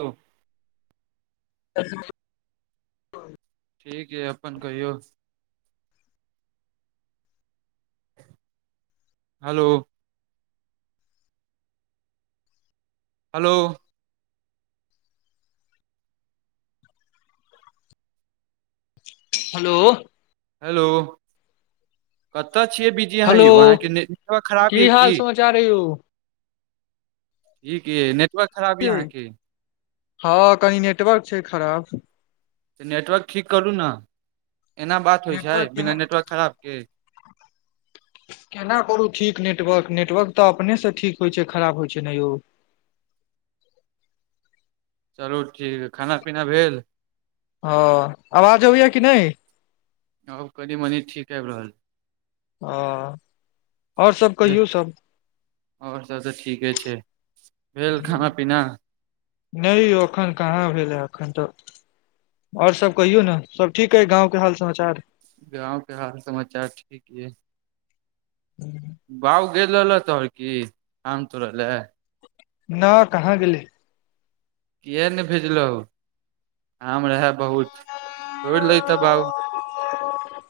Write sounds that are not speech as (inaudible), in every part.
Hello (unintelligible) ठीक है अपन कहियौ हेलो हेलो हेलो हेलो कतय छियै बिजी अहाँ हेलो यौ अहाँके नेटवर्क खराब यए की (unintelligible) ई के नेटवर्क खराब यै यहाँ के हँ कनि नेटवर्क छै खराब तऽ नेटवर्क ठीक करू ने एना बात होइ छै नेटवर्क केना बिना नेटवर्क खराबके केना करू ठीक नेटवर्क नेटवर्क तऽ अपनेसँ ठीक होइ छै खराब होइत छै नऽ यौ चलू ठीक है खाना पीना भेल हऽ आवाज अबैय कि नहि आब कनि मनि ठीक आबि रहल हँ आओर सब भेल कहियऔ सब आओर सब तऽ ठीके छै भेल खाना पीना नहि यो एखन कहाँ भेलै एखन तऽ ओर सब कहियौ नऽ सब ठीक हय गाँंव के हाल समाचार गाँवके हाल समाचार ठीक ये (unintelligible) बउ गेल रहल तोहर की आम तोड़ऽ लए नऽ कहाँ गेलै किएक नहि भेजलहू आम रहै बहुत तोड़ि लतऽ बाब (unintelligible)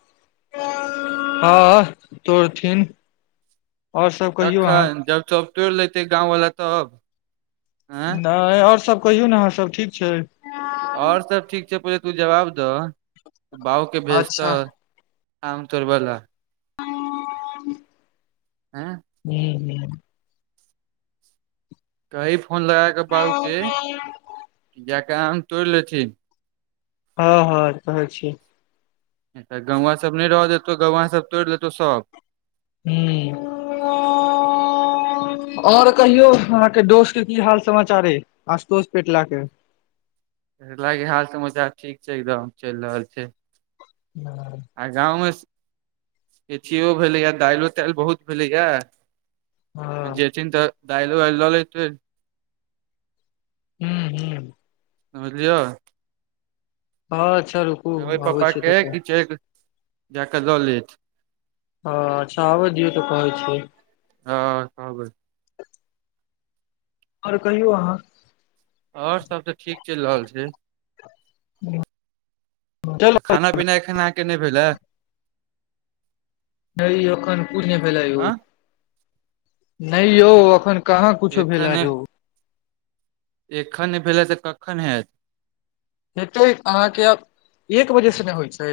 हँ तोरथिन आओर सब कहियौ अहाँ कखन जब सब तोड़ि लेते गाँंवला तब आँ नहि आओर सभ कहियौ ने अहाँ सब ठीक छै आओर सब ठीक छै पहिले तू जवाब दह त बाबके भेजतह अच्छा आाम तोरब ले (inaudible) आँ हू ह कही फोन लगााकऽ बाबूके जका आम तोड़ि लेथिन हँ हँ कहै छी नहि तऽ गौवा सब नहि रहहि देतौ गौवा सब तोड़ि लेतौ सभ हू और कहियौ अहाँके दोस्त के की हाल समाचार आशुतोष पेटला के पेटला के हाल समाचार ठीक छै एकदम चलि रहल छै (inaudible) आ गाँवमे पचियो भेलैएा दालो तालि बहुत भेलैएा हूँ जेथिन तऽ दायलो वाल लतै हू हू समझलियौ हँ छलू कबहै पापा के कि चलि जा कऽ लऽ लेत ह अच्छा आबै दियौ तऽ कहै छी हँ कबहै आओर कहियौ अहाँ आओर सब त ठीक चल रहल छै चलू त खाना पीना एखन अहाँके नहि भेलै नहि एखन कुछ न भेल यौ हँ नहि यौ जान। कहाँ कुछ भेल ह एखन यौ एखन नहि भेलै तऽ कखन हैत हेतै अहाँके आब एक बजेसँ नहि होइत छै?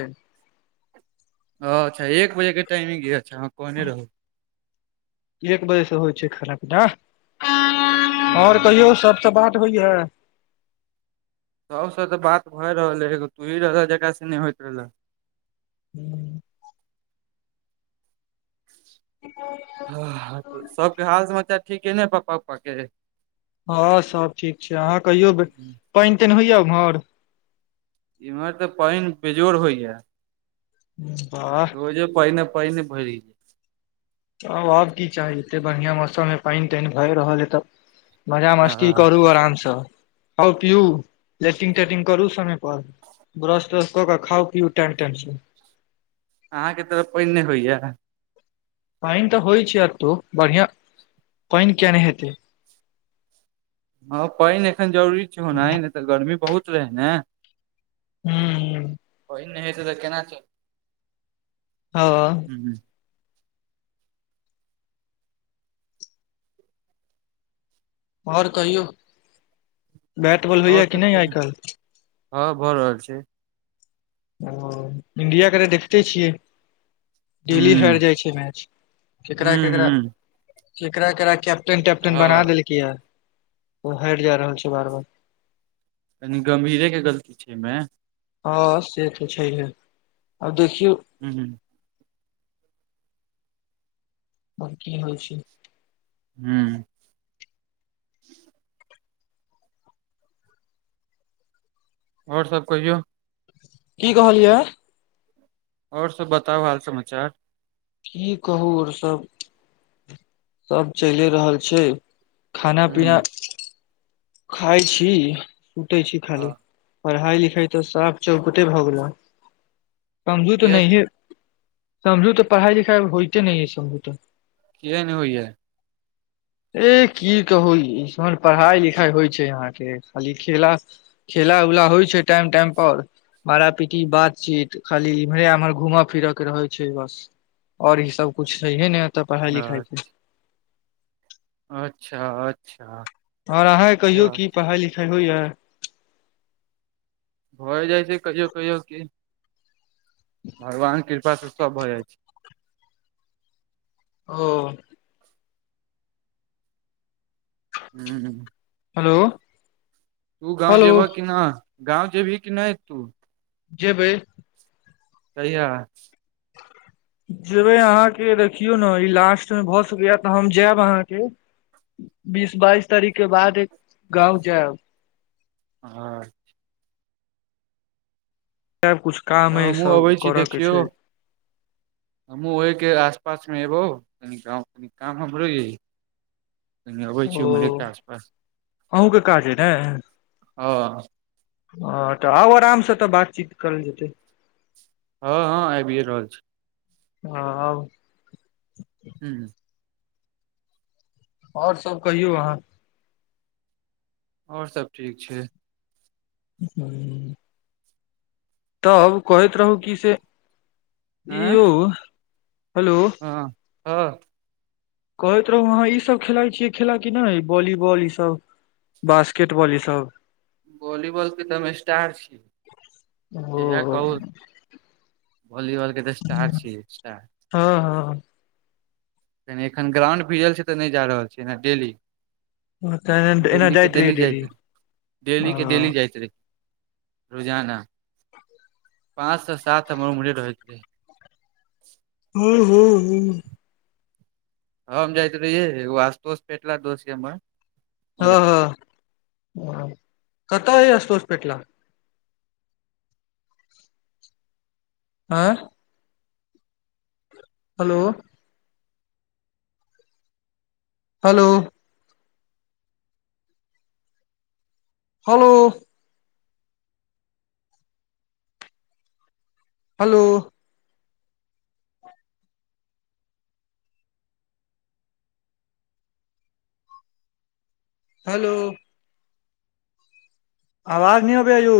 अच्छा एक बजे के टाइमिंगग य अच्छा हाँ कहने रहू। एक बजे से होइ छै खाना पीना आओर हँ कहियौ सबसँ बात होइया? सबसँ तऽ बात भए रहल है एगो तोही रहऽ जकरासँ नहि होइत रहले। हू (inaudible) (unintelligible) हँ सबके हाल समाचार ठीके ने पप्पा उप्पा के? हँ सब ठीक छै अहाँ कहियौ पानि तानि होइया एम्हर? इम्हर ते पानि बेजोड़ होइया। (unintelligible) बा रोज पैने पने भरि। आब आब की चाही एते बढ़िआँ मौसममे पानि तानि भए रहल ह तऽ? मजा मस्ती हँ करु आराम से खाउ पीऊ लेट्रंग तेट्रिंग करु समय पर। पर ब्रश त्रश कऽ के खाउ पीउ टाइम टाइम श अहाँके तऽ पानि नहि होइया? पानि तऽ होइ छै एतौ बढ़िियां पानि के नहि हेतै। हँ पाइन एखन जरूरी छै ओना नय तऽ गर्मी बहुत रहै ने हूँ पाइन नय हेतै तऽ केना चल हँ हूँ ओर कहियौ बैट बॉल ओर होइया कि नहि सब आइ काल्हि (inaudible) हँ भऽ रहल छै ओ इंडिया के तऽ देखते छियै डेली हाइर हुँ जाइ छै मैच ककरा हुँ ककरा। हुँ केकेरा ककरा कैप्टन टैप्टन बना हँ देलकै य ओ हेर जा रहल छै बार बार कनी गंभीरे के गलती छै ऐमे हँ से तऽ छैहे आब देखियौ हूँ हूँ ओर की होइ छै हूँ ओर सब कहियौ की कहलियै ओर सब बताउ हाल समाचार की कहू और सब सब चइले रहल छै खाना हुँ पीना खाइ छी सुतै छी खाली हँ पढ़ाई लिखाई तऽ साफ चौकटे भऽ गेले समझू तऽ किया नहिये समझू तऽ पढ़ाइ लिखाइ होइते नय समझू तऽ किया नय होइए ए की कहू इसन पढ़ाई लिखाई होइ छै यहाँके खाली खेला खेला उला होइ छै टाइम टाइम पर मारा पीटी बातचीत खाली इम्हरे एमहर घूमऽ फिरऽ के रहै छै बस ओर ई सब कुछु छैहेने एतऽ पढ़ाई लिखाई के अच्छा अच्छा और अहाँके से कहियो बात की पढ़ाई लिखाई होइया भए जाइ छै कहियो कहियो की भगवानके कृपास से सब भऽ जाइ छै ओ हूँ हेलो तू गाँव हेलो जेबह कि नय गाँव जेबही कि नय तू जेबे कहिया (inaudible) जेबै अहाँके देखियो ने ई लास्ट मे भऽ सकैया तऽ हम जायब अहाँके बीस बइस तारीखके बाद ए गाँव जाएब हँ अच्छा तब किछ तऽ कामे हमहूँ सब अबै करऽ के छै हमूँ ओह के आस पास मे एबौ कनिक कनि काम हमरो यै कनि अबै छी उम्हरे ओ आसपास अहूँके काज अइ ने हँ ह तऽ आउ आरामसँ तऽ बातचीत करल जेतै। हँ हँ आबिए रहल छी। हँ आउ। हू। आओर सब कहियौ अहाँ। आओर सब ठीक छै। हू। तब कहैत रहू की से ई आँ यौ हेलो। हँ कहां कहैत रहू अहाँ ईसभ खेलाइ छियै खेला कि नहि वॉलीबॉल ईसभ। बास्केट बॉल ईसभ। वॉलीबॉलके तऽ हम स्टार छीियै जहिा ओ कहू भलीबल के तऽ स्टार छियै स्तर हँ हँ। एखन ग्राउंड भिजल छै तऽ नहि जा रहल छैियै डेली। तऽ एना डेलीके जाइत रहियै डेली जाइतइत डेलीके डेली हँ जाइतइत रहै। रोजाना पाँच से सात हमर उमरे रहैतै। हू हू हू। हम हम जाइत रहियै आस्तोष पेटला दोस छै हमार हँ हँ कत ह अशतोस पेटला लब। आई hello. Hello. Hello. Hello. Hello. आवाज न अबबई या ये